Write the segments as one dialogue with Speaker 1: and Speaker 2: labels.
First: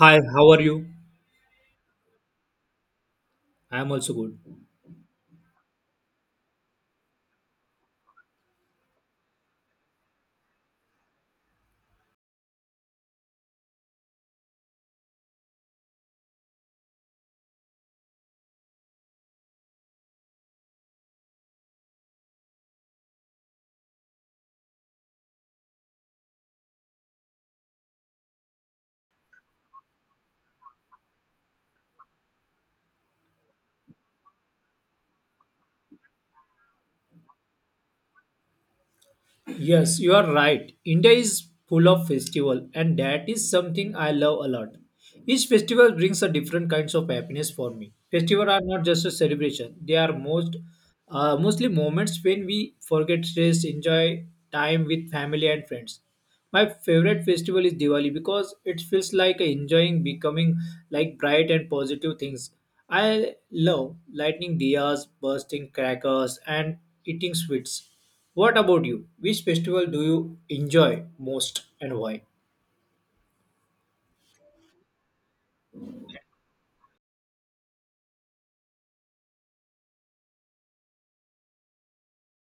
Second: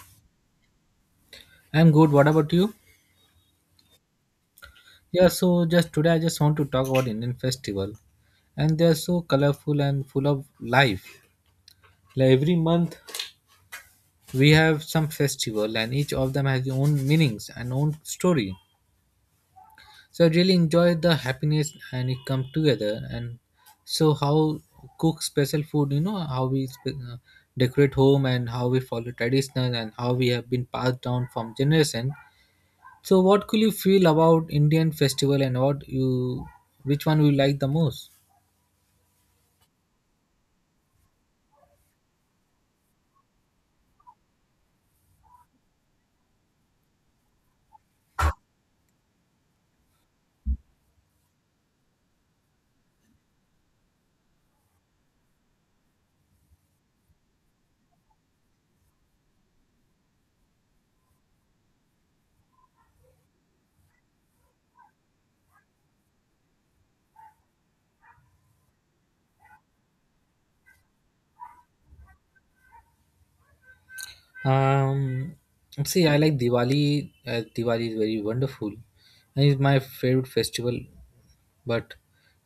Speaker 1: Hi, how are you?
Speaker 2: I'm good. What about you?
Speaker 1: I am also good.
Speaker 2: Yeah, so just today I just want to talk about Indian festival. And they are so colorful and full of life. Like every month we have some festival and each of them has their own meanings and own story. So I really enjoy the happiness and it come together and so how cook special food, how we decorate home and how we follow traditional and how we have been passed down from generation. So, what could you feel about Indian festival and what you, which one you like the most?
Speaker 1: Yes, you are right. India is full of festival and that is something I love a lot. Each festival brings a different kinds of happiness for me. Festival are not just a celebration. They are mostly moments when we forget stress, enjoy time with family and friends. My favorite festival is Diwali because it feels like enjoying becoming like bright and positive things. I love lighting diyas, bursting crackers, and eating sweets. What about you? Which festival do you enjoy most and why?
Speaker 2: Um, See, I like Diwali. As Diwali is very wonderful, and it's my favorite festival. But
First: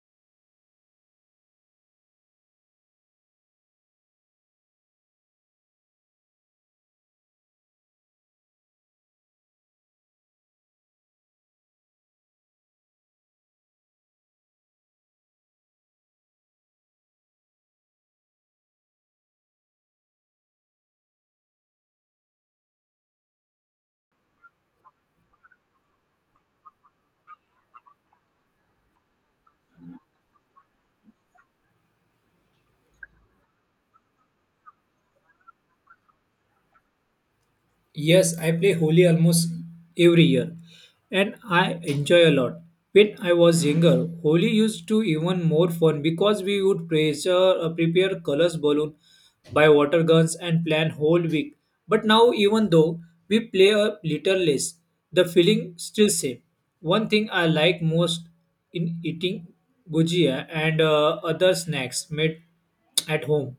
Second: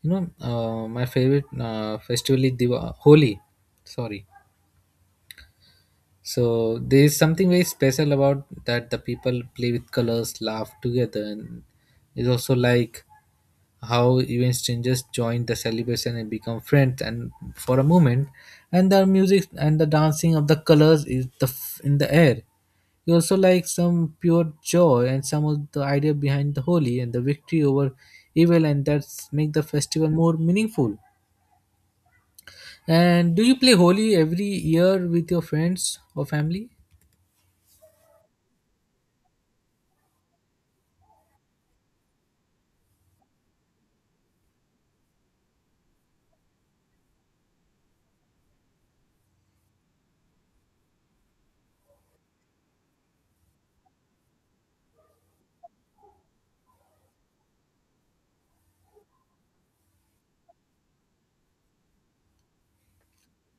Speaker 2: my favorite festival is Holi. Sorry. So there is something very special about that the people play with colors, laugh together, and it's also like how even strangers join the celebration and become friends and for a moment and the music and the dancing of the colors is the in the air. You also like some pure joy and some of the idea behind the holy and the victory over evil, and that's make the festival more meaningful. And do you play holy every year with your friends or family?
Speaker 1: Yes, I play Holi almost every year and I enjoy a lot. When I was younger, Holi used to even more fun because we would prepare colors balloon, buy water guns and plan whole week. But now even though we play a little less, the feeling still same. One thing I like most in eating gujia and other snacks made at home.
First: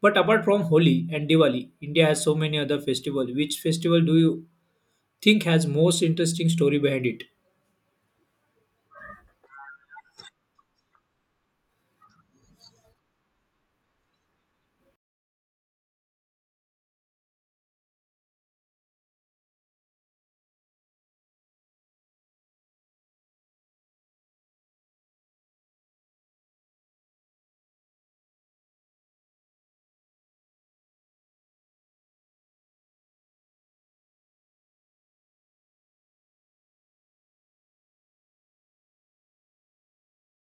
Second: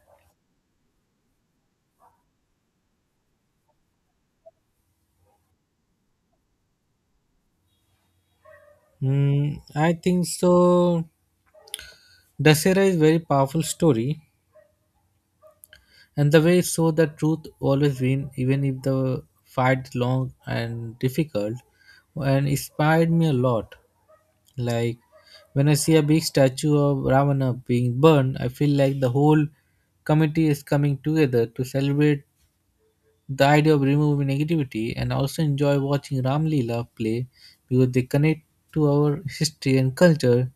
Speaker 1: But apart from Holi and Diwali, India has so many other festivals. Which festival do you think has most interesting story behind it?
Speaker 2: Mm, I think so. Dasera is very powerful story, and the way it shows the truth always win, even if the fight is long and difficult, and inspired me a lot. Like when I see a big statue of Ravana being burned, I feel like the whole committee is coming together to celebrate the idea of removing negativity, and also enjoy watching Ram Leela play because they connect to our history and culture.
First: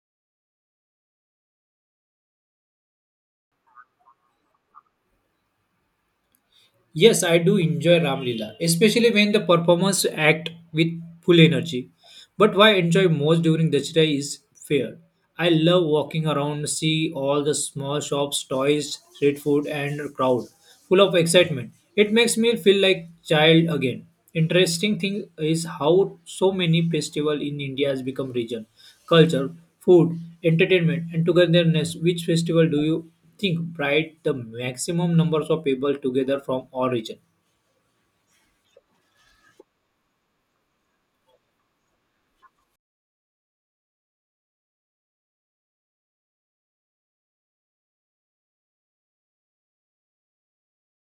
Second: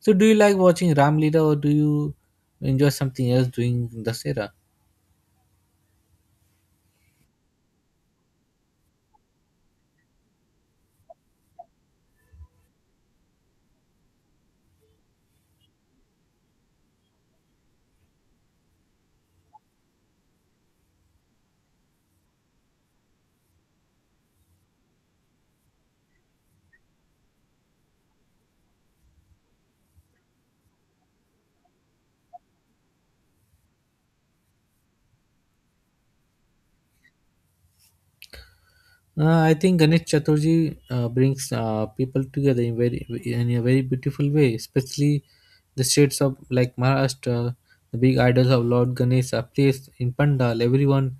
Speaker 2: So do you like watching Ram Leela or do you enjoy something else during in the era?
Speaker 1: Yes, I do enjoy Ramlila, especially when the performers act with full energy. But what I enjoy most during Dashera is fair. I love walking around, see all the small shops, toys, street food, and crowd full of excitement. It makes me feel like child again. Interesting thing is how so many festival in India has become region culture, food, entertainment, and togetherness. Which festival do you think brought the maximum numbers of people together from all region?
Speaker 2: I think Ganesh Chaturthi brings people together in very in a very beautiful way, especially the states of like Maharashtra. The big idols of Lord Ganesh are placed in pandal. Everyone,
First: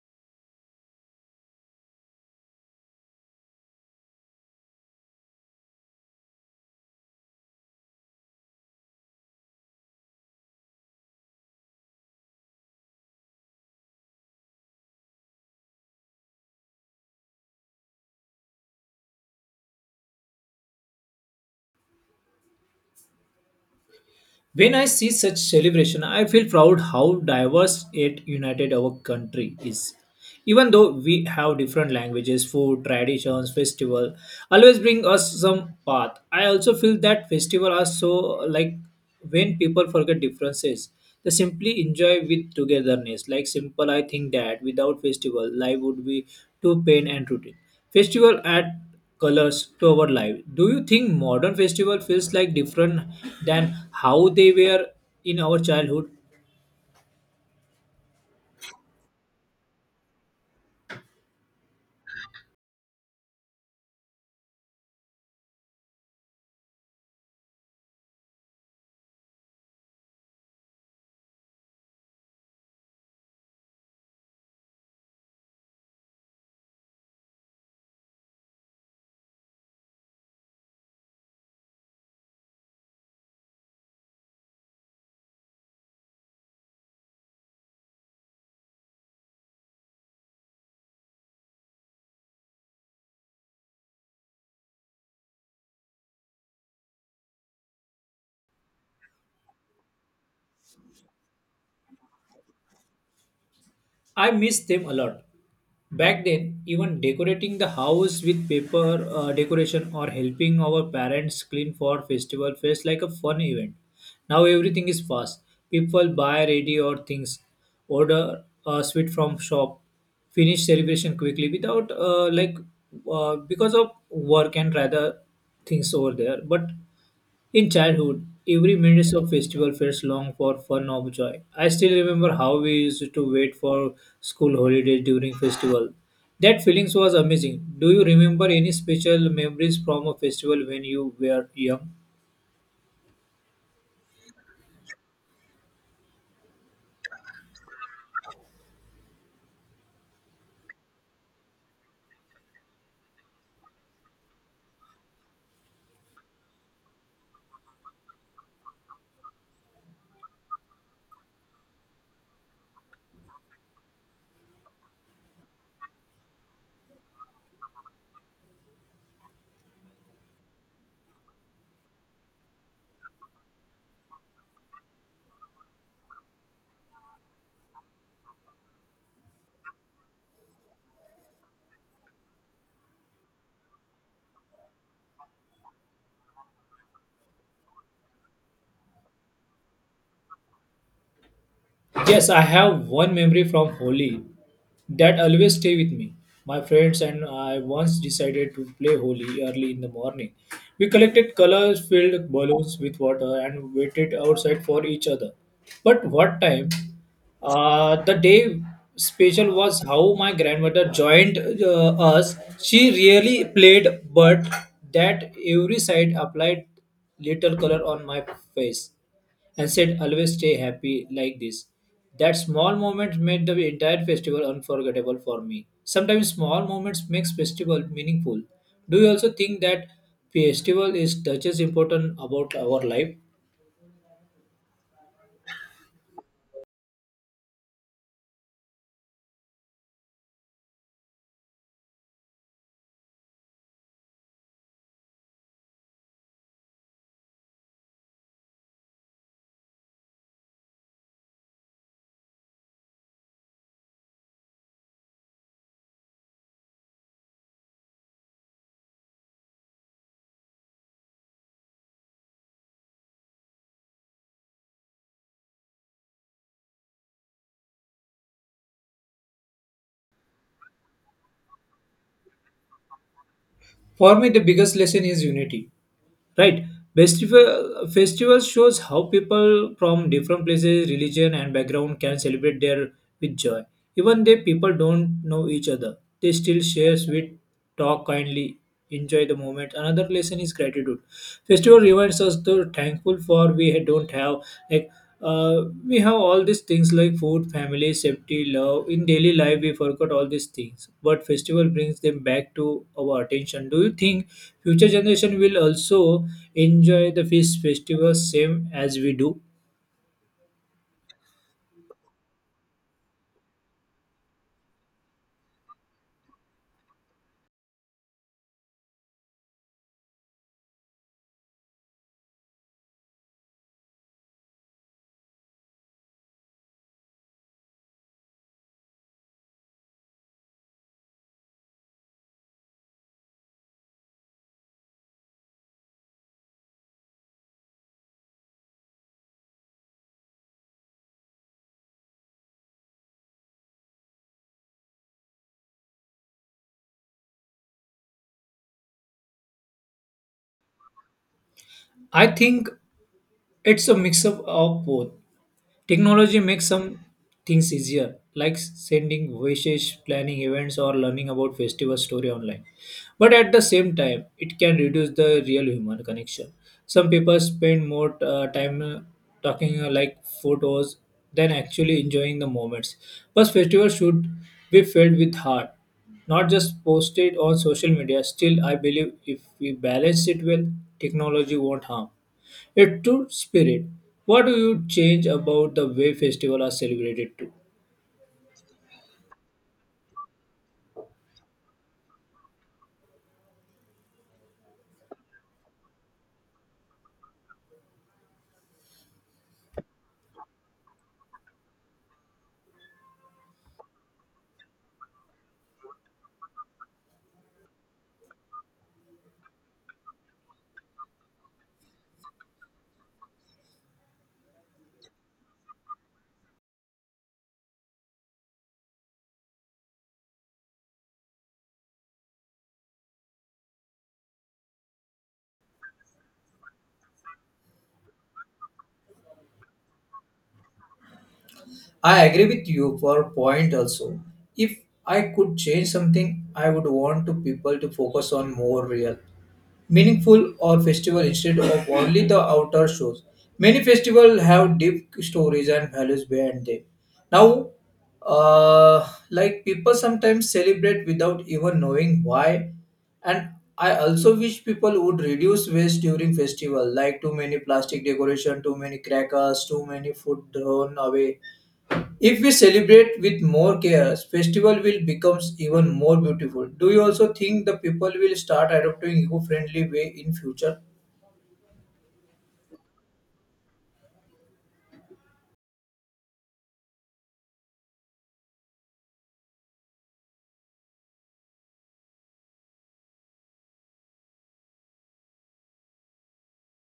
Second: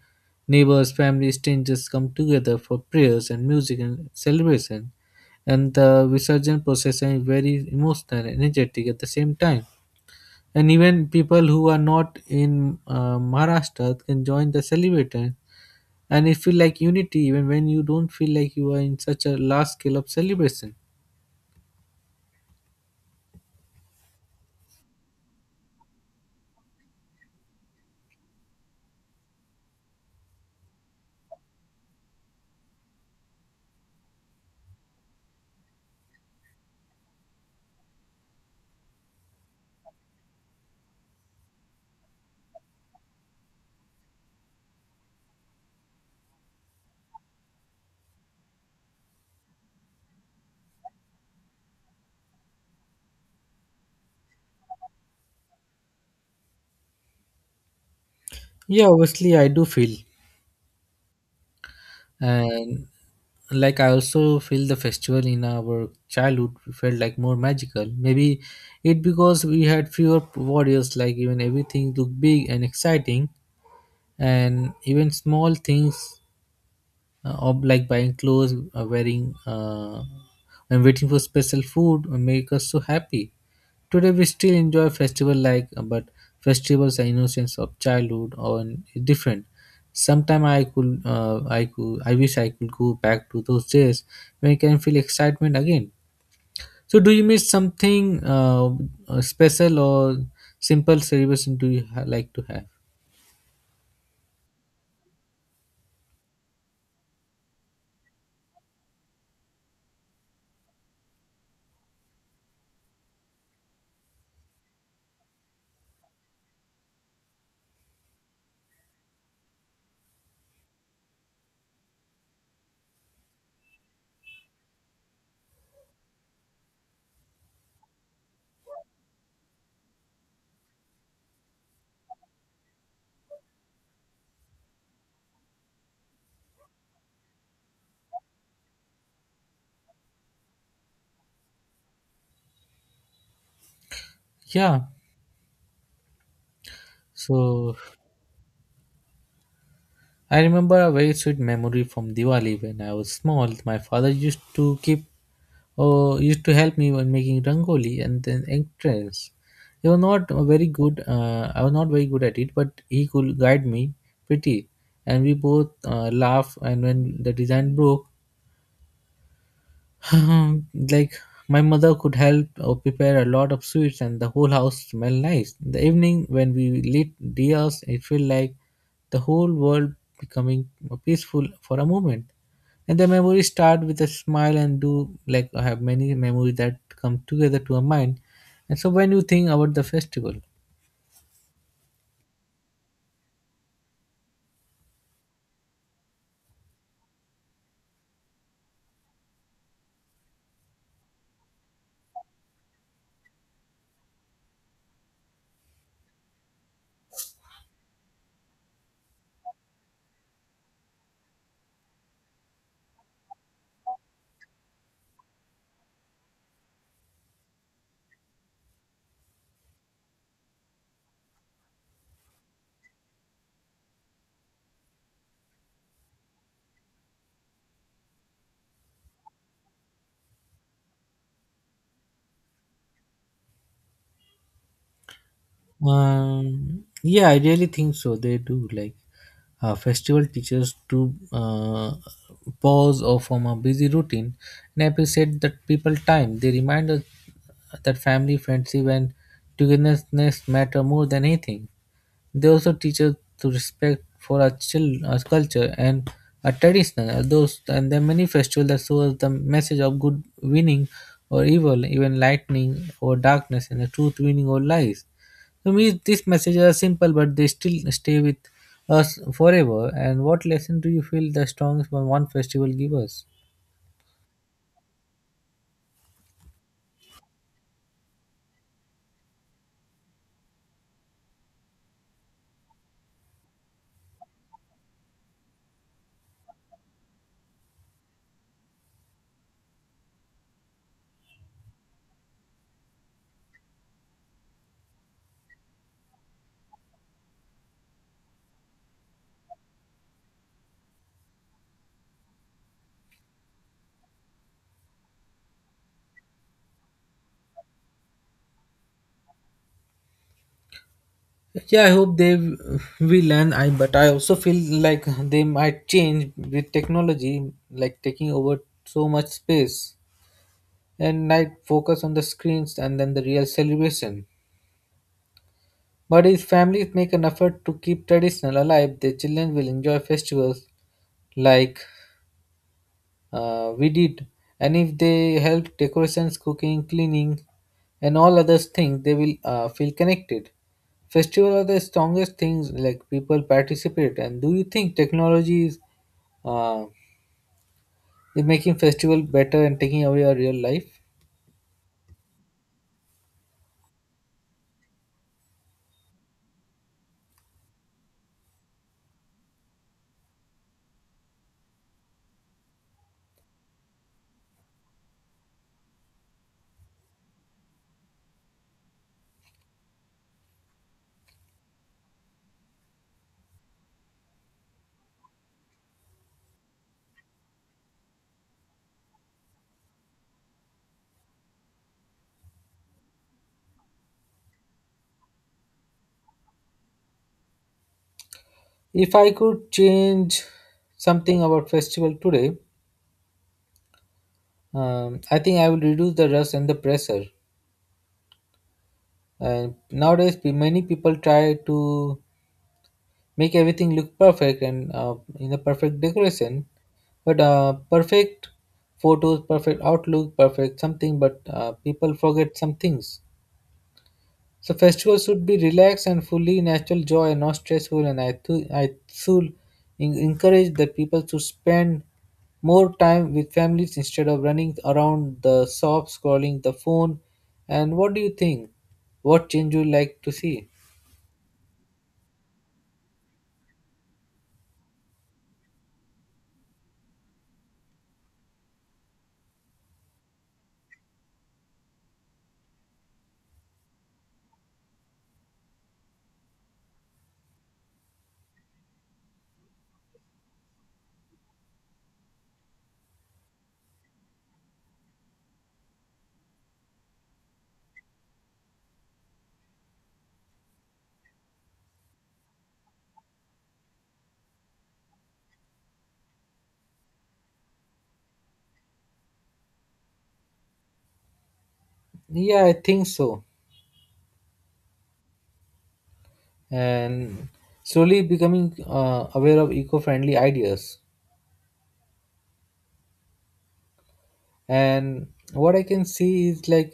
Speaker 2: neighbors, family, strangers come together for prayers and music and celebration. And the Visarjan procession is very emotional and energetic at the same time. And even people who are not in Maharashtra can join the celebration, and it feel like unity even when you don't feel like you are in such a large scale of celebration.
Speaker 1: When I see such celebration, I feel proud how diverse it united our country is. Even though we have different languages, food, traditions, festival, always bring us some path. I also feel that festival are so like when people forget differences, they simply enjoy with togetherness. Like simple, I think that without festival, life would be too pain and routine. Festival add colors to our life. Do you think modern festival feels like different than how they were in our childhood?
Speaker 2: Yeah, obviously I do feel. And like I also feel the festival in our childhood felt like more magical, maybe it because we had fewer warriors, like even everything looked big and exciting. And even small things or like buying clothes wearing and waiting for special food will make us so happy. Today we still enjoy festival like but festivals are innocence of childhood or different. Sometime I could I wish I could go back to those days when I can feel excitement again. So do you miss something special or simple celebration do you like to have?
Speaker 1: I miss them a lot. Back then, even decorating the house with paper decoration or helping our parents clean for festival felt like a fun event. Now everything is fast. People buy ready or things, order a sweet from shop, finish celebration quickly without because of work and rather things over there. But in childhood, every minute of festival felt long for fun or joy. I still remember how we used to wait for school holidays during festival. That feelings was amazing. Do you remember any special memories from a festival when you were young?
Speaker 2: Yeah, so I remember a very sweet memory from Diwali when I was small. My father used to keep or used to help me when making rangoli and then entrance. He was not a very good. I was not very good at it, but he could guide me pretty, and we both laugh. And when the design broke, Um, like my mother could help or prepare a lot of sweets, and the whole house smelled nice in the evening when we lit diyas. It felt like the whole world becoming peaceful for a moment. And the memories start with a smile. And do like I have many memories that come together to a mind. And so when you think about the festival.
Speaker 1: Yes, I have one memory from Holi that always stay with me. My friends and I once decided to play Holi early in the morning. We collected color-filled balloons with water and waited outside for each other. But what time? The day special was how my grandmother joined us. She really played, but that every side applied little color on my face and said, always stay happy like this. That small moment made the entire festival unforgettable for me. Sometimes small moments makes festival meaningful. Do you also think that festival is touches important about our life?
Speaker 2: Yeah, I really think so. They do like festival teachers to pause or from a busy routine and appreciate that people time. They remind us that family, friendship, and togetherness matter more than anything. They also teach us to respect for our, our culture and our tradition. Those and there are many festivals that show us the message of good winning or evil, even lightning or darkness, and the truth winning or lies. To me, these messages are simple, but they still stay with us forever. And what lesson do you feel the strongest one festival give us?
Speaker 1: For me, the biggest lesson is unity. Right, festivals shows how people from different places religion and background can celebrate their with joy. Even though people don't know each other, they still share sweet, talk kindly, enjoy the moment. Another lesson is gratitude. Festival reminds us to thankful for we don't have, like we have all these things like food, family, safety, love. In daily life, we forgot all these things, but festival brings them back to our attention. Do you think future generation will also enjoy the feast festival same as we do?
Speaker 2: Yeah, I hope will, and I but I also feel like they might change with technology, like taking over so much space. And night focus on the screens and then the real celebration. But if families make an effort to keep traditional alive, their children will enjoy festivals like we did. And if they help decorations, cooking, cleaning, and all other things, they will feel connected. Festivals are the strongest things like people participate. And do you think technology uh, is making festival better and taking away our real life?
Speaker 1: I think it's a mix up of both. Technology makes some things easier, like sending voices, planning events, or learning about festival story online. But at the same time, it can reduce the real human connection. Some people spend more time talking like photos than actually enjoying the moments. But festival should be filled with heart, not just posted on social media. Still, I believe if we balance it well, technology won't harm. It to spirit. What do you change about the way festivals are celebrated too?
Speaker 2: If I could change something about festival today, I think I will reduce the rush and the pressure. And nowadays, many people try to make everything look perfect and in a perfect decoration, but perfect photos, perfect outlook, perfect something. But people forget some things. So festivals should be relaxed and fully natural joy, not stressful. And I should encourage the people to spend more time with families instead of running around the shop scrolling the phone. And what do you think? What change you like to see?
Speaker 1: I agree with you for a point also. If I could change something, I would want to people to focus on more real meaningful or festival instead of only the outer shows. Many festivals have deep stories and values behind them. Now, like people sometimes celebrate without even knowing why, and I also wish people would reduce waste during festival, like too many plastic decoration, too many crackers, too many food thrown away. If we celebrate with more care, festival will becomes even more beautiful. Do you also think the people will start adopting eco-friendly way in future?
Speaker 2: Yeah, I think so. And slowly becoming aware of eco-friendly ideas. And what I can see is like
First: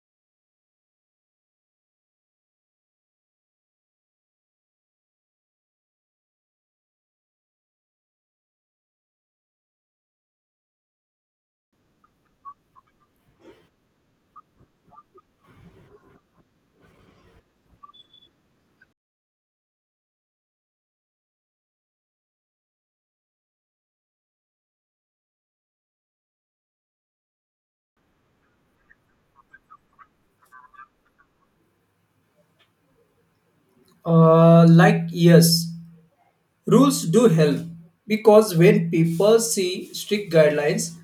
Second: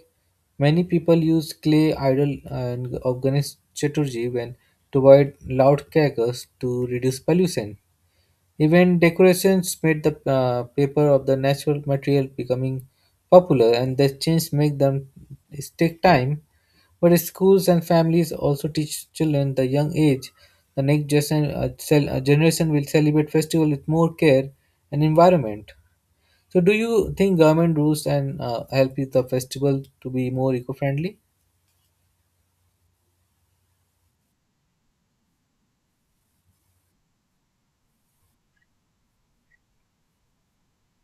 Speaker 2: many people use clay idol and of ganesh chaturji when to avoid loud crackers to reduce pollution. Even decorations made the paper of the natural material becoming popular, and the change make them take time. But schools and families also teach children the young age the next generation, generation will celebrate festival with more care and environment. So, do you think government rules and help with the festival to be more eco-friendly?
Speaker 1: Like yes, rules do help because when people see strict guidelines,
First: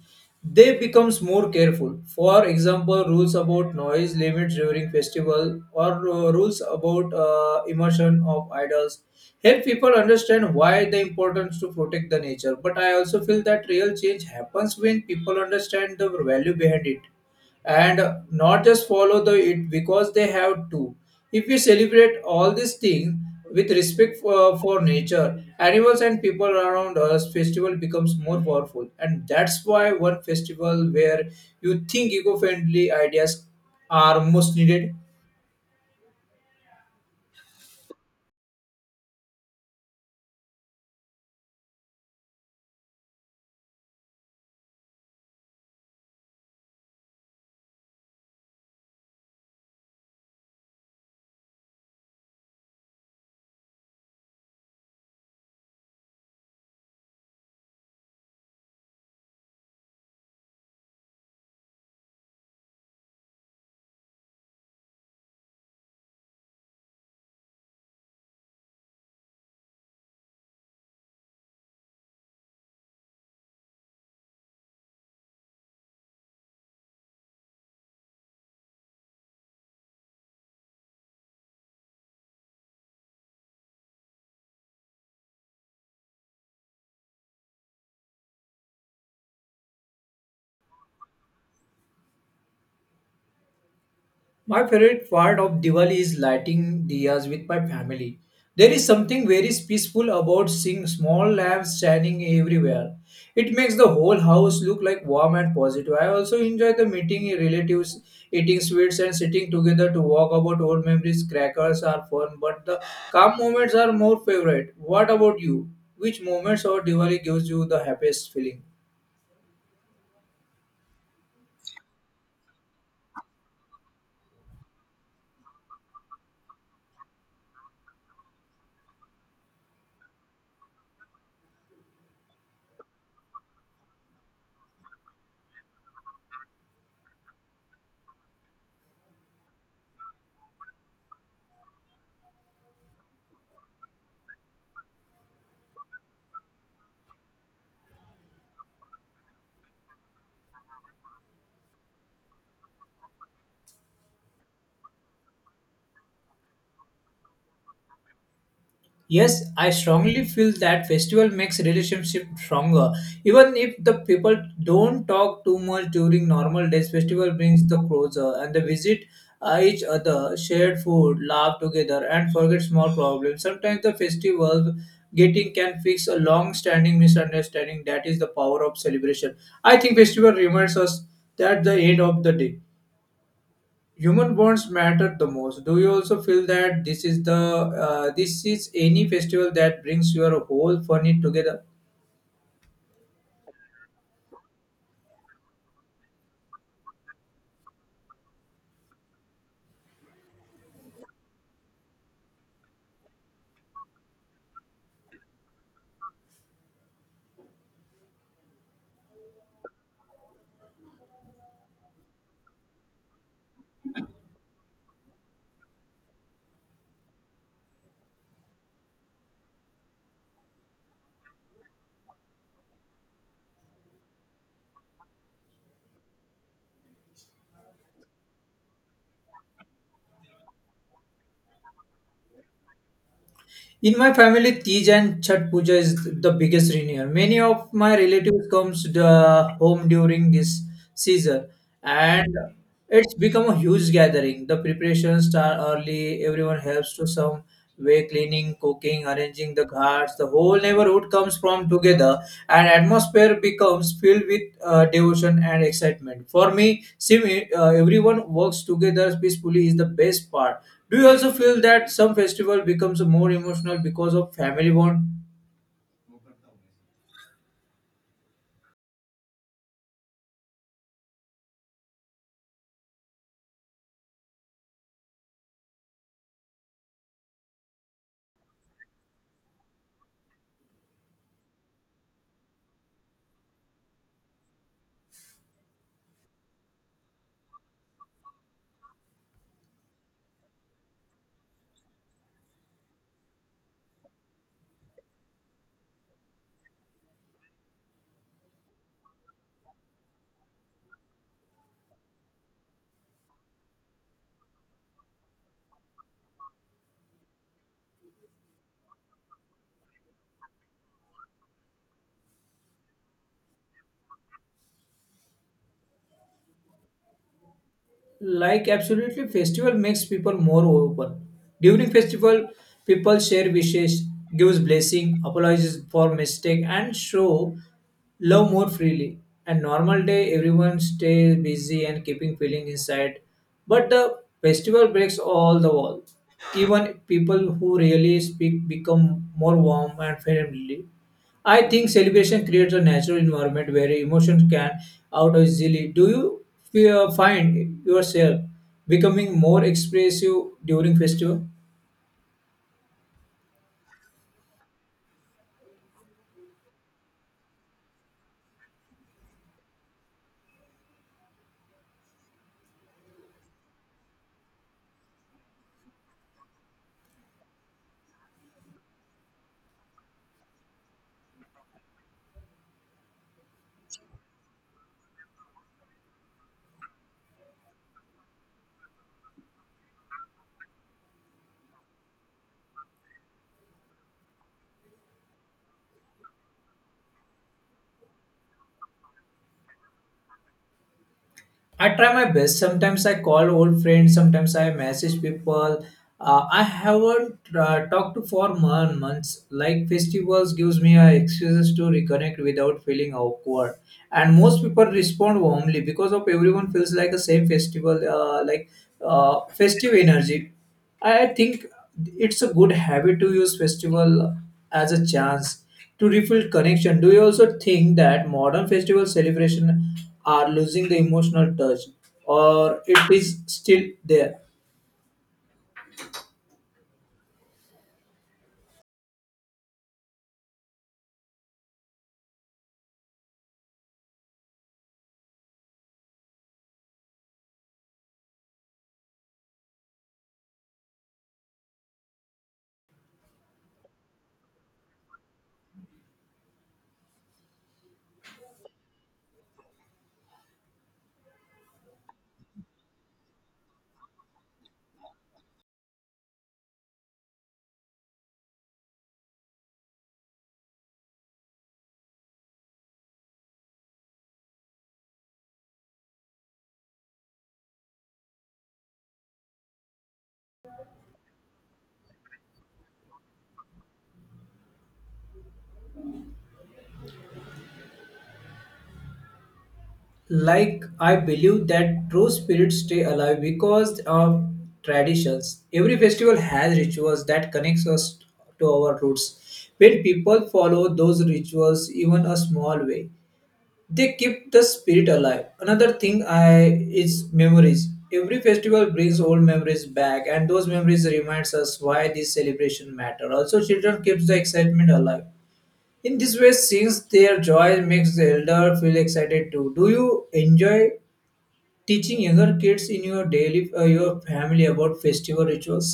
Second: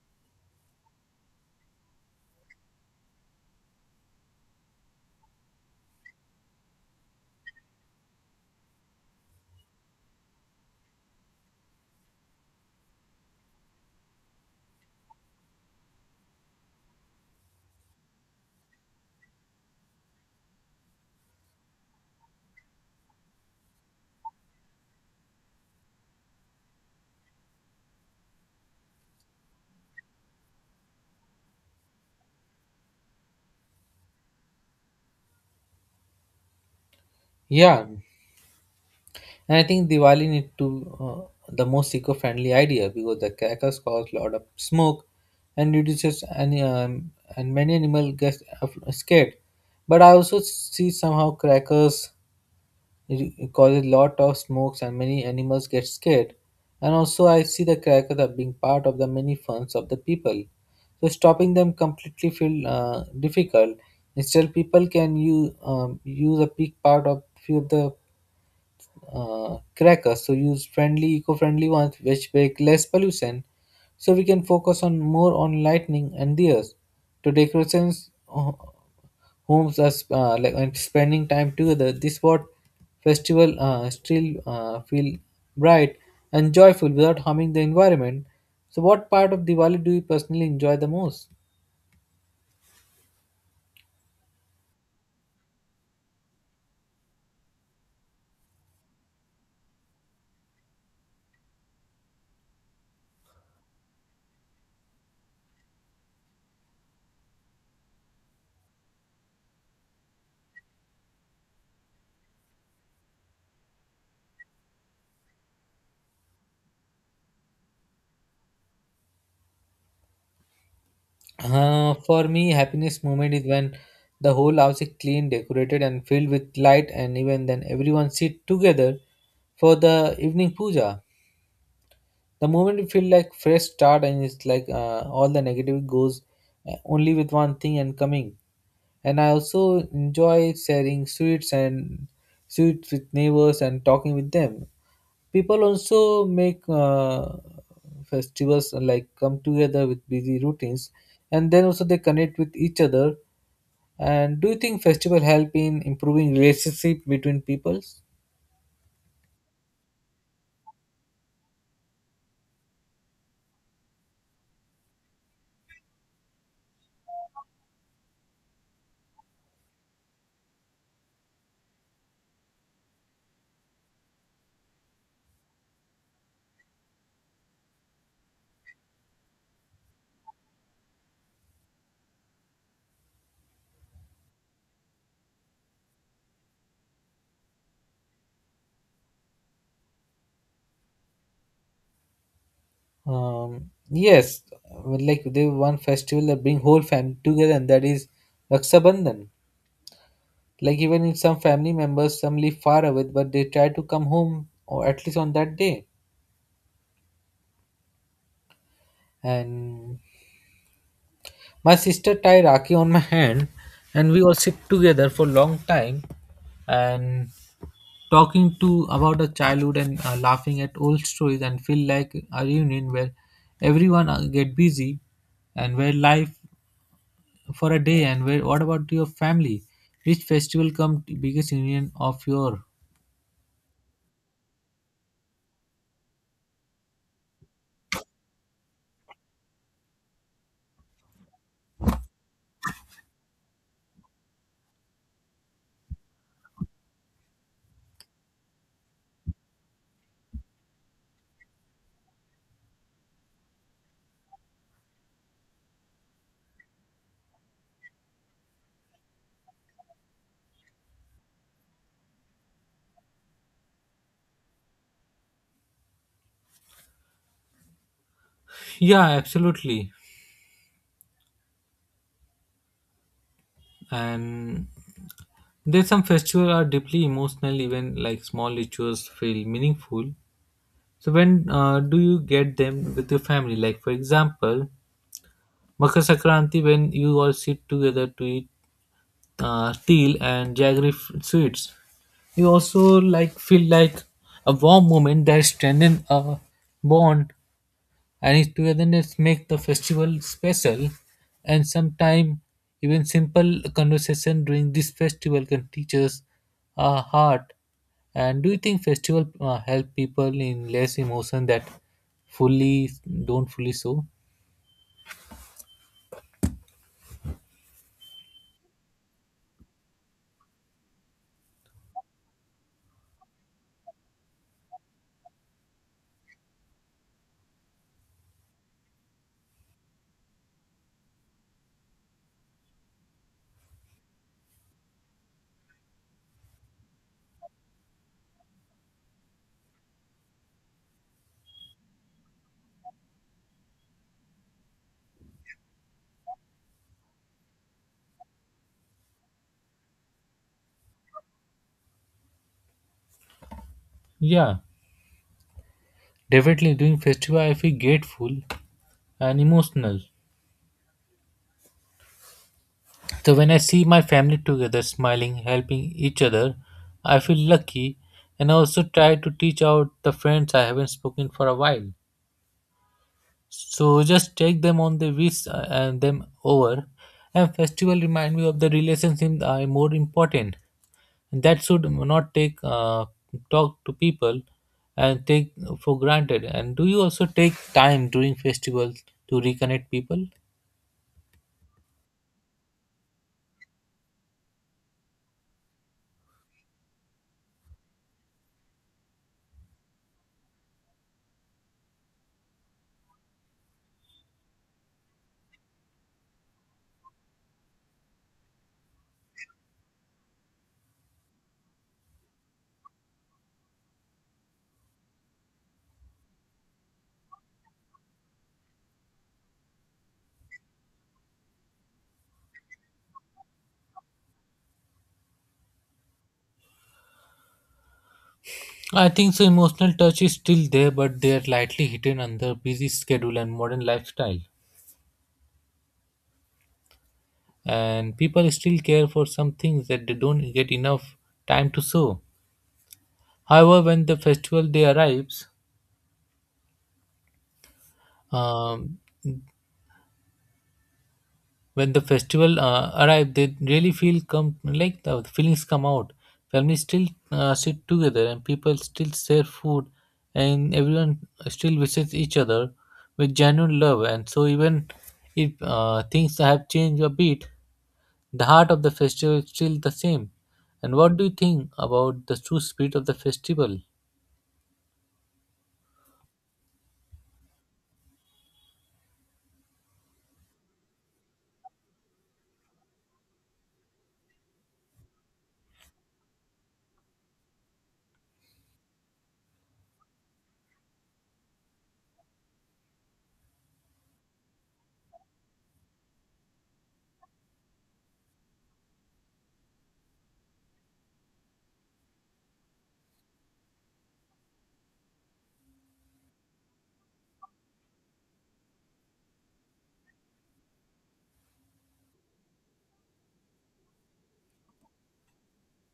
Speaker 1: they becomes more careful. For example, rules about noise limits during festival or rules about immersion of idols help people understand why the importance to protect the nature. But I also feel that real change happens when people understand the value behind it and not just follow the it because they have to. If we celebrate all these things with respect for nature animals and people around us, festival becomes more powerful. And that's why, one festival where you think eco-friendly ideas are most needed?
Speaker 2: Yeah, and I think Diwali need to the most eco-friendly idea because the crackers cause a lot of smoke and reduces any and many animal gets scared. But I also see somehow crackers. It causes lot of smokes and many animals get scared. And also I see the crackers are being part of the many funs of the people. So stopping them completely feel difficult. Instead, people can use use a big part of few of the crackers. So use friendly, eco-friendly ones which make less pollution. So we can focus on more on lightning and the to decorations homes are like and spending time together. This what festival still feel bright and joyful without harming the environment. So, what part of Diwali do you personally enjoy the most?
Speaker 1: My favorite part of Diwali is lighting diyas with my family. There is something very peaceful about seeing small lamps shining everywhere. It makes the whole house look like warm and positive. I also enjoy the meeting relatives, eating sweets and sitting together to talk about old memories. Crackers are fun, but the calm moments are more favorite. What about you? Which moments of Diwali gives you the happiest feeling?
Speaker 2: For me, happiness moment is when the whole house is clean, decorated, and filled with light, and even then everyone sit together for the evening puja. The moment you feel like fresh start, and it's like all the negative goes only with one thing and coming. And I also enjoy sharing sweets and sweets with neighbors and talking with them. People also make festivals like come together with busy routines, and then also they connect with each other. And do you think festival help in improving relationship between peoples?
Speaker 1: Yes, I strongly feel that festival makes relationship stronger. Even if the people don't talk too much during normal days, festival brings the closer and they visit each other, shared food, laugh together, and forget small problems. Sometimes the festival getting can fix a long-standing misunderstanding. That is the power of celebration. I think festival reminds us that the end of the day, human bonds matter the most. Do you also feel that this is any festival that brings your whole family together?
Speaker 2: Yes, like they one festival that bring whole family together, and that is Raksha Bandhan. Like even if some family members, some live far away, but they try to come home or at least on that day. And my sister tied Raki on my hand, and we all sit together for a long time, and talking to about our childhood and laughing at old stories and feel like a reunion where everyone get busy and where life for a day and where what about your family, which festival come biggest union of your.
Speaker 1: In my family, Tej and Chhat Puja is the biggest reunion. Many of my relatives comes the home during this season, and it's become a huge gathering. The preparations start early. Everyone helps to some way cleaning, cooking, arranging the ghats. The whole neighborhood comes from together, and atmosphere becomes filled with devotion and excitement. For me, seeing everyone works together peacefully is the best part. Do you also feel that some festival becomes more emotional because of family bond?
Speaker 2: Yeah, absolutely. And there's some festivals are deeply emotional, even like small rituals feel meaningful. So when do you get them with your family? Like for example, Makar Sakranti, when you all sit together to eat til and jaggery sweets, you also like feel like a warm moment that strengthen a bond, and its togetherness make the festival special. And sometimes even simple conversation during this festival can teach us our heart. And do you think festival help people in less emotion that fully don't fully show?
Speaker 1: Like absolutely, festival makes people more open. During festival, people share wishes, gives blessing, apologizes for mistake, and show love more freely. And normal day, everyone stays busy and keeping feeling inside, but the festival breaks all the walls. Even people who really speak become more warm and friendly. I think celebration creates a natural environment where emotions can out easily. Do you feel, find yourself becoming more expressive during festival?
Speaker 2: Yeah, definitely during festival I feel grateful and emotional. So when I see my family together smiling helping each other, I feel lucky. And I also try to teach out the friends I haven't spoken for a while. So just take them on the wish and them over. And festival remind me of the relationship are more important. And that should not take talk to people and take for granted. And do you also take time during festivals to reconnect people?
Speaker 1: I try my best. Sometimes I call old friends. Sometimes I message people. I haven't talked to for months. Like festivals gives me excuses to reconnect without feeling awkward. And most people respond warmly because of everyone feels like the same festival, festive energy. I think it's a good habit to use festival as a chance to rebuild connection. Do you also think that modern festival celebration are losing the emotional touch or it is still there?
Speaker 2: I think so. Emotional touch is still there, but they are lightly hidden under busy schedule and modern lifestyle. And people still care for some things that they don't get enough time to show. However, when the festival day arrives, um, when the festival arrived, they really feel come like the feelings come out. Families still sit together, and people still share food, and everyone still visits each other with genuine love. And so, even if things have changed a bit, the heart of the festival is still the same. And what do you think about the true spirit of the festival?
Speaker 1: Like I believe that true spirits stay alive because of traditions. Every festival has rituals that connects us to our roots. When people follow those rituals even a small way, they keep the spirit alive. Another thing I is memories. Every festival brings old memories back and those memories reminds us why this celebration matter. Also children keeps the excitement alive in this way since their joy makes the elder feel excited too. Do you enjoy teaching younger kids in your daily your family about festival rituals?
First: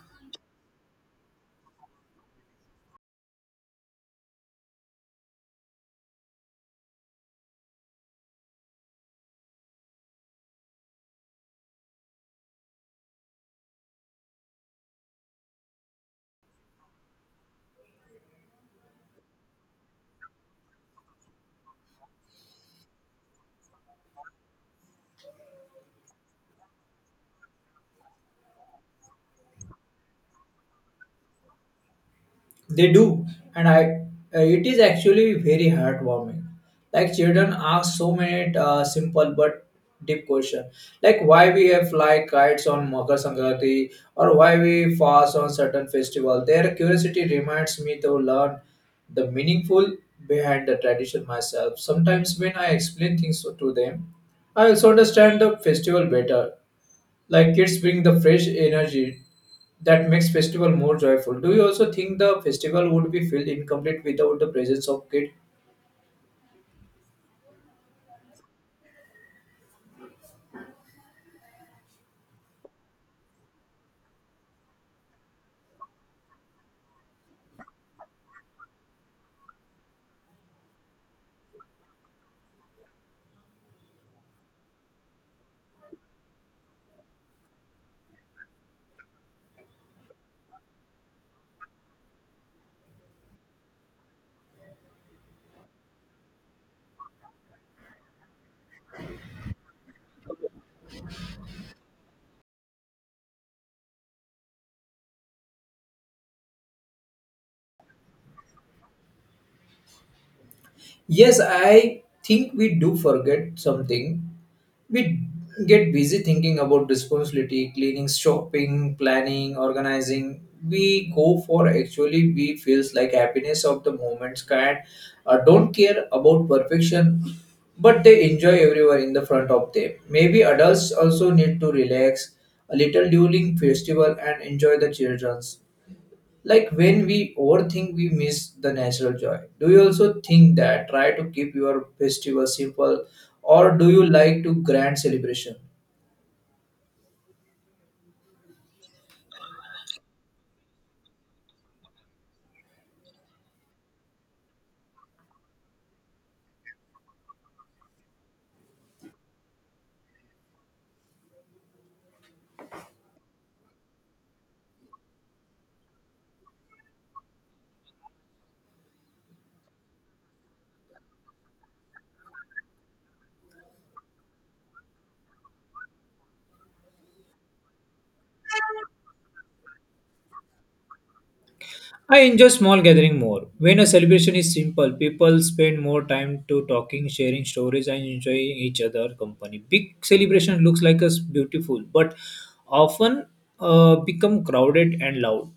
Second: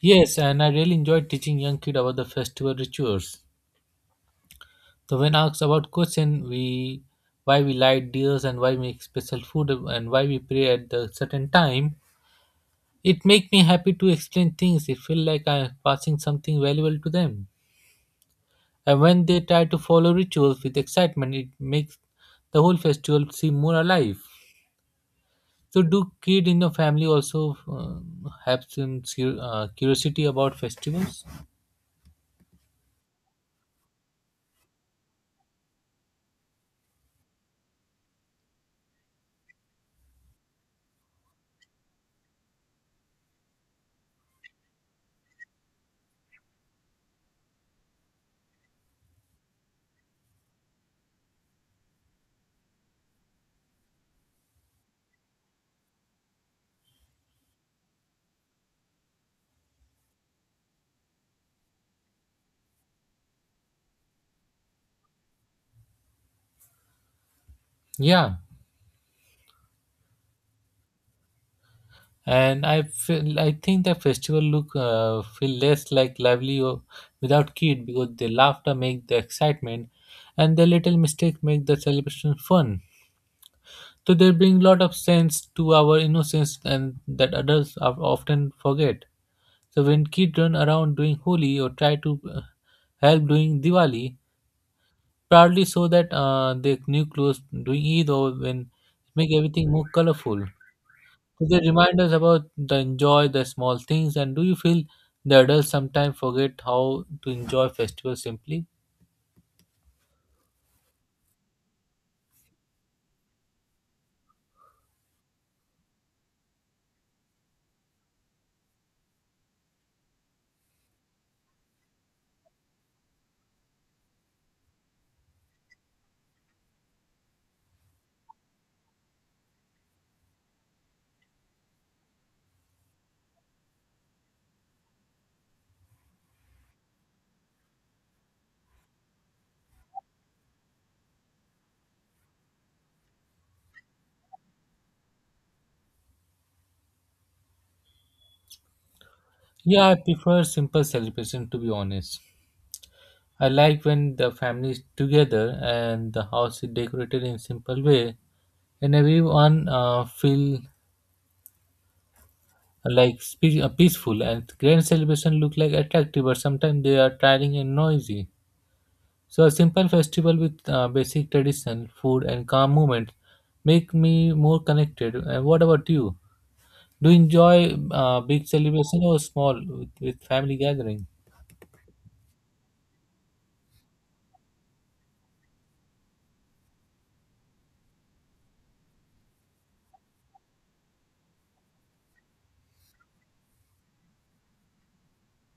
Speaker 2: Yes, and I really enjoyed teaching young kid about the festival rituals. So when asked about question, we why we light dears and why make special food and why we pray at the certain time, it make me happy to explain things. It feel like I am passing something valuable to them. And when they try to follow rituals with excitement, it makes the whole festival seem more alive. So do kid in your family also have some curiosity about festivals?
Speaker 1: They do, and I it is actually very heartwarming. Like children ask so many simple but deep questions, like why we have fly kites on Makar Sankranti or why we fast on certain festival. Their curiosity reminds me to learn the meaningful behind the tradition myself. Sometimes when I explain things to them, I also understand the festival better. Like kids bring the fresh energy that makes festival more joyful. Do you also think the festival would be felt incomplete without the presence of kid?
Speaker 2: Yeah. And I think the festival look feel less like lively or without kid because the laughter make the excitement, and the little mistake make the celebration fun. So they bring lot of sense to our innocence and that adults often forget. So when kids run around doing Holi or try to help doing Diwali, proudly so that their new clothes doing Eid or when make everything more colorful. They remind us about the enjoy the small things, and do you feel the adults sometimes forget how to enjoy festivals simply?
Speaker 1: Yes, I think we do forget something, we get busy thinking about responsibility, cleaning, shopping, planning, organizing. We go for actually we feels like happiness of the moments kind, don't care about perfection, but they enjoy everyone in the front of them. Maybe adults also need to relax a little during festival and enjoy the children's. Like when we overthink we miss the natural joy. Do you also think that try to keep your festival simple or do you like to grand celebration?
Speaker 2: Yeah, I prefer simple celebration to be honest. I like when the family is together and the house is decorated in simple way, and everyone feel like peaceful. And grand celebration look like attractive, but sometimes they are tiring and noisy. So a simple festival with basic tradition, food, and calm moments make me more connected. And what about you? Do you enjoy big celebration or small with family gathering?
Speaker 1: I enjoy small gathering more. When a celebration is simple, people spend more time to talking, sharing stories, and enjoying each other company. Big celebration looks like us beautiful, but often become crowded and loud.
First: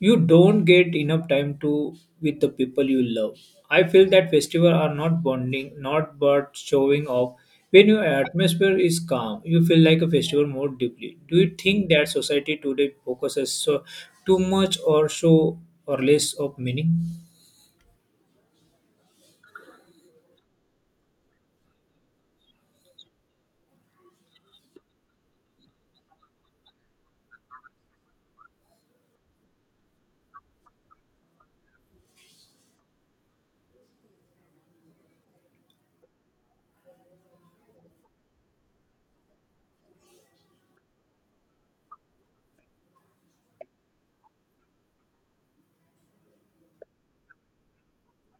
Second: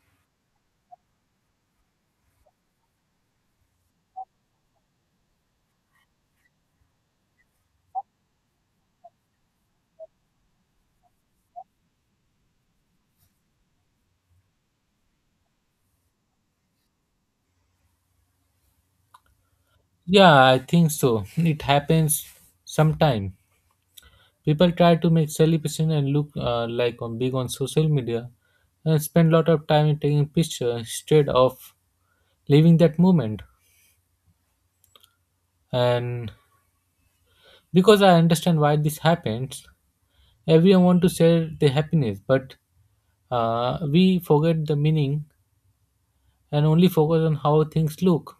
Speaker 1: You don't get enough time to with the people you love. I feel that festival are not bonding, not but showing off. When your atmosphere is calm, you feel like a festival more deeply. Do you think that society today focuses so too much or so or less of meaning?
Speaker 2: Yeah, I think so. It happens sometime. People try to make celebration and look like on big on social media and spend a lot of time in taking picture instead of living that moment. And because I understand why this happens, everyone want to share the happiness, but we forget the meaning and only focus on how things look.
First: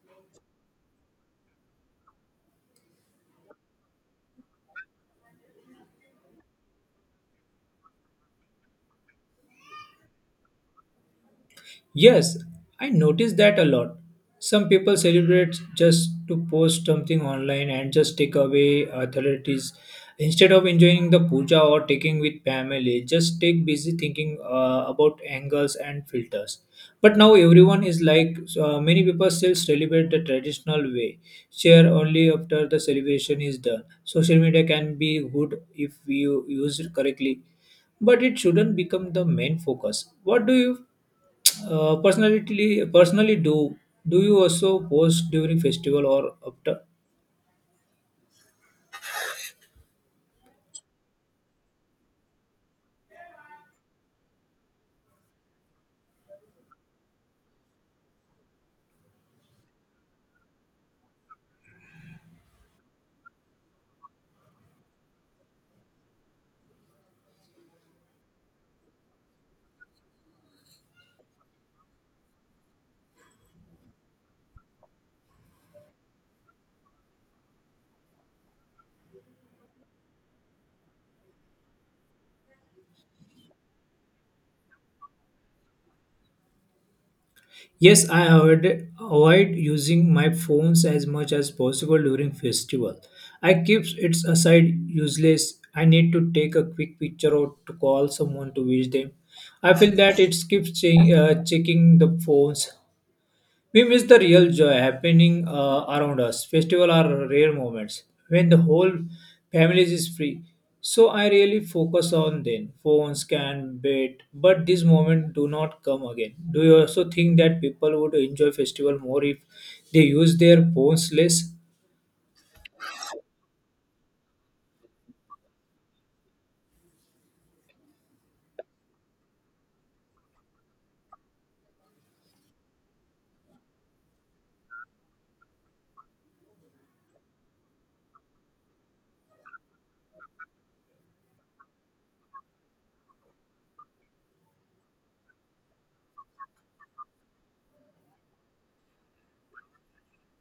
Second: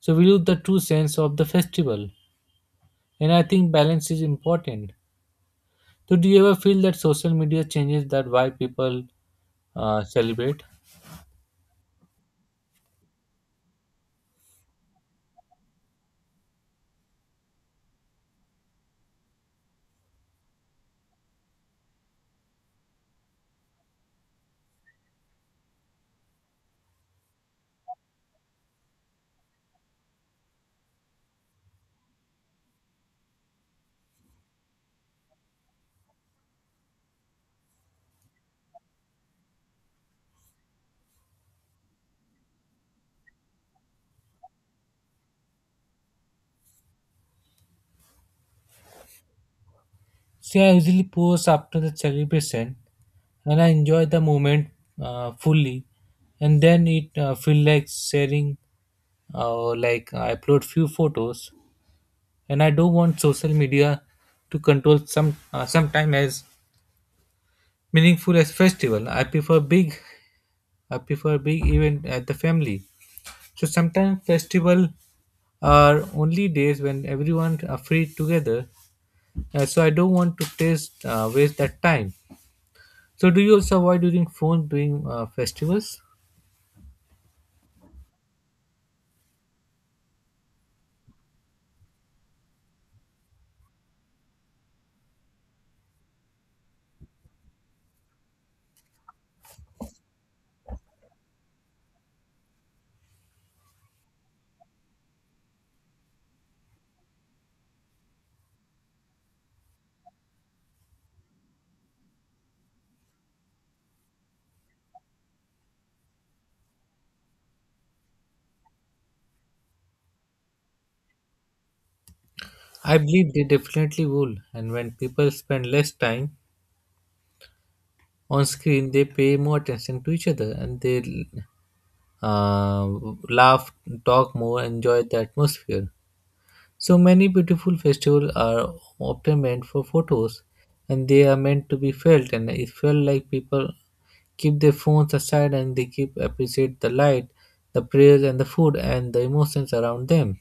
Speaker 2: So we lose the true sense of the festival. And I think balance is important. So do you ever feel that social media changes that why people celebrate?
Speaker 1: Yes, I notice that a lot. Some people celebrate just to post something online and just take away authorities instead of enjoying the puja or taking with family. Just take busy thinking about angles and filters. But now everyone is like so, many people still celebrate the traditional way, share only after the celebration is done. Social media can be good if you used correctly, but it shouldn't become the main focus. What do you personally do? Do you also post during festival or after?
Speaker 2: See, I usually post after the celebration and I enjoy the moment fully. And then it feel like sharing like I upload few photos. And I don't want social media to control some sometime as meaningful as festival. I prefer big. I prefer big event at the family. So sometimes festival are only days when everyone are free together. So I don't want to taste waste that time. So do you also avoid using phone during festivals?
Speaker 1: Yes, I avoid using my phones as much as possible during festival. I keep it aside useless. I need to take a quick picture or to call someone to wish them. I feel that it keeps checking the phones, we miss the real joy happening around us. Festival are rare moments when the whole family is free. So I really focus on then phones can wait, but these moments do not come again. Do you also think that people would enjoy festival more if they use their phones less?
Speaker 2: I believe they definitely will. And when people spend less time on screen, they pay more attention to each other and they uh, laugh, talk more, enjoy the atmosphere. So many beautiful festivals are often meant for photos and they are meant to be felt and it felt like people keep their phones aside and they keep appreciate the light, the prayers and the food and the emotions around them.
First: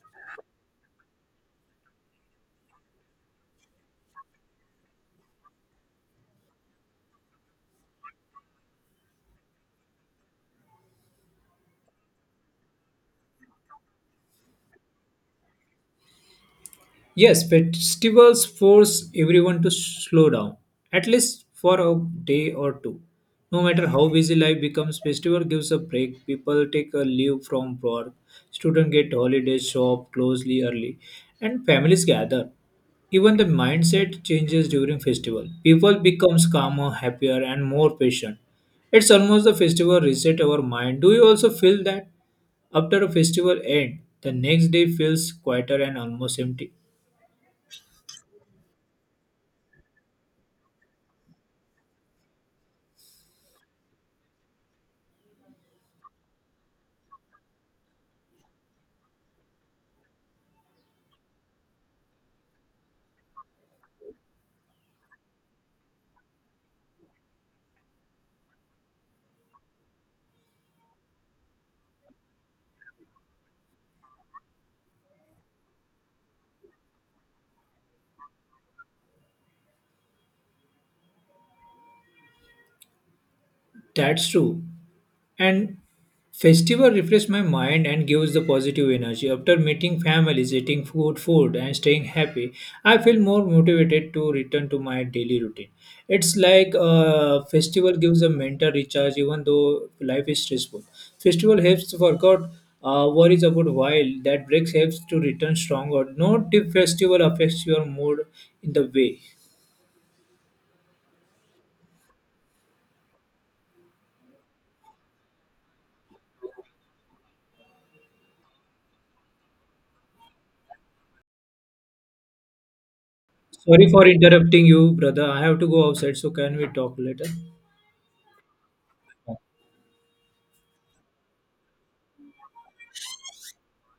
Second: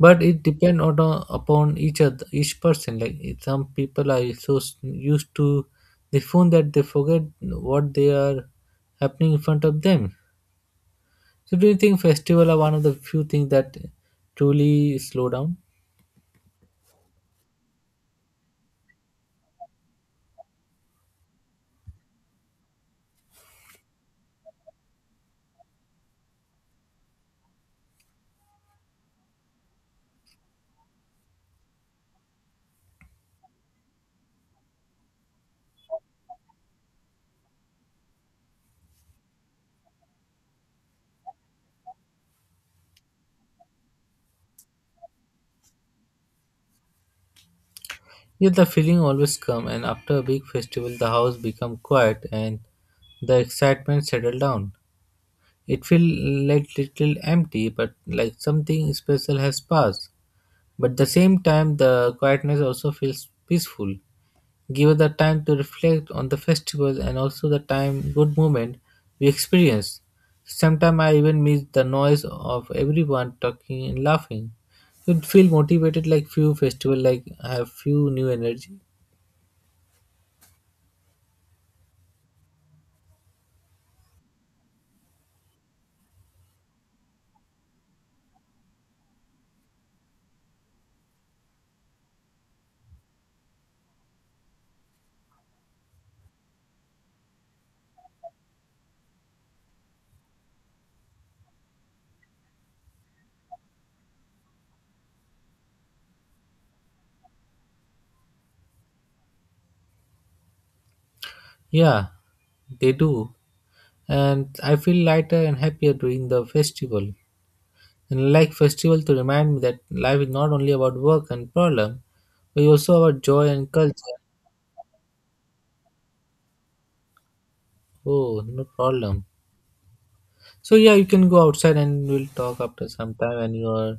Speaker 2: But it depends on upon each other, each person. Like some people are so used to the phone that they forget what they are happening in front of them. So do you think festival are one of the few things that truly slow down?
Speaker 1: Yes, festivals force everyone to slow down, at least for a day or two. No matter how busy life becomes, festival gives a break. People take a leave from work, students get holidays, shop closely early, and families gather. Even the mindset changes during festival. People becomes calmer, happier, and more patient. It's almost the festival reset our mind. Do you also feel that after a festival end, the next day feels quieter and almost empty?
Speaker 2: Yet the feeling always come and after a big festival the house become quiet and the excitement settle down. It feel like little empty but like something special has passed. But at the same time the quietness also feels peaceful. Give us the time to reflect on the festival and also the time good moment we experience. Sometimes I even miss the noise of everyone talking and laughing. You'd feel motivated like few festival like have few new energy.
Speaker 1: That's true. And festival refresh my mind and gives the positive energy. After meeting families, eating food, and staying happy, I feel more motivated to return to my daily routine. It's like a festival gives a mental recharge, even though life is stressful. Festival helps to forget worries about while that breaks helps to return stronger. No tip festival affects your mood in the way.
Speaker 2: Yeah, they do. And I feel lighter and happier during the festival. And like festival to remind me that life is not only about work and problem, but also about joy and
Speaker 1: Sorry for
Speaker 2: culture.
Speaker 1: interrupting you, brother. I have to go outside, so can we talk later?
Speaker 2: Oh, no problem. So yeah, you can go outside and we'll talk after some time and you are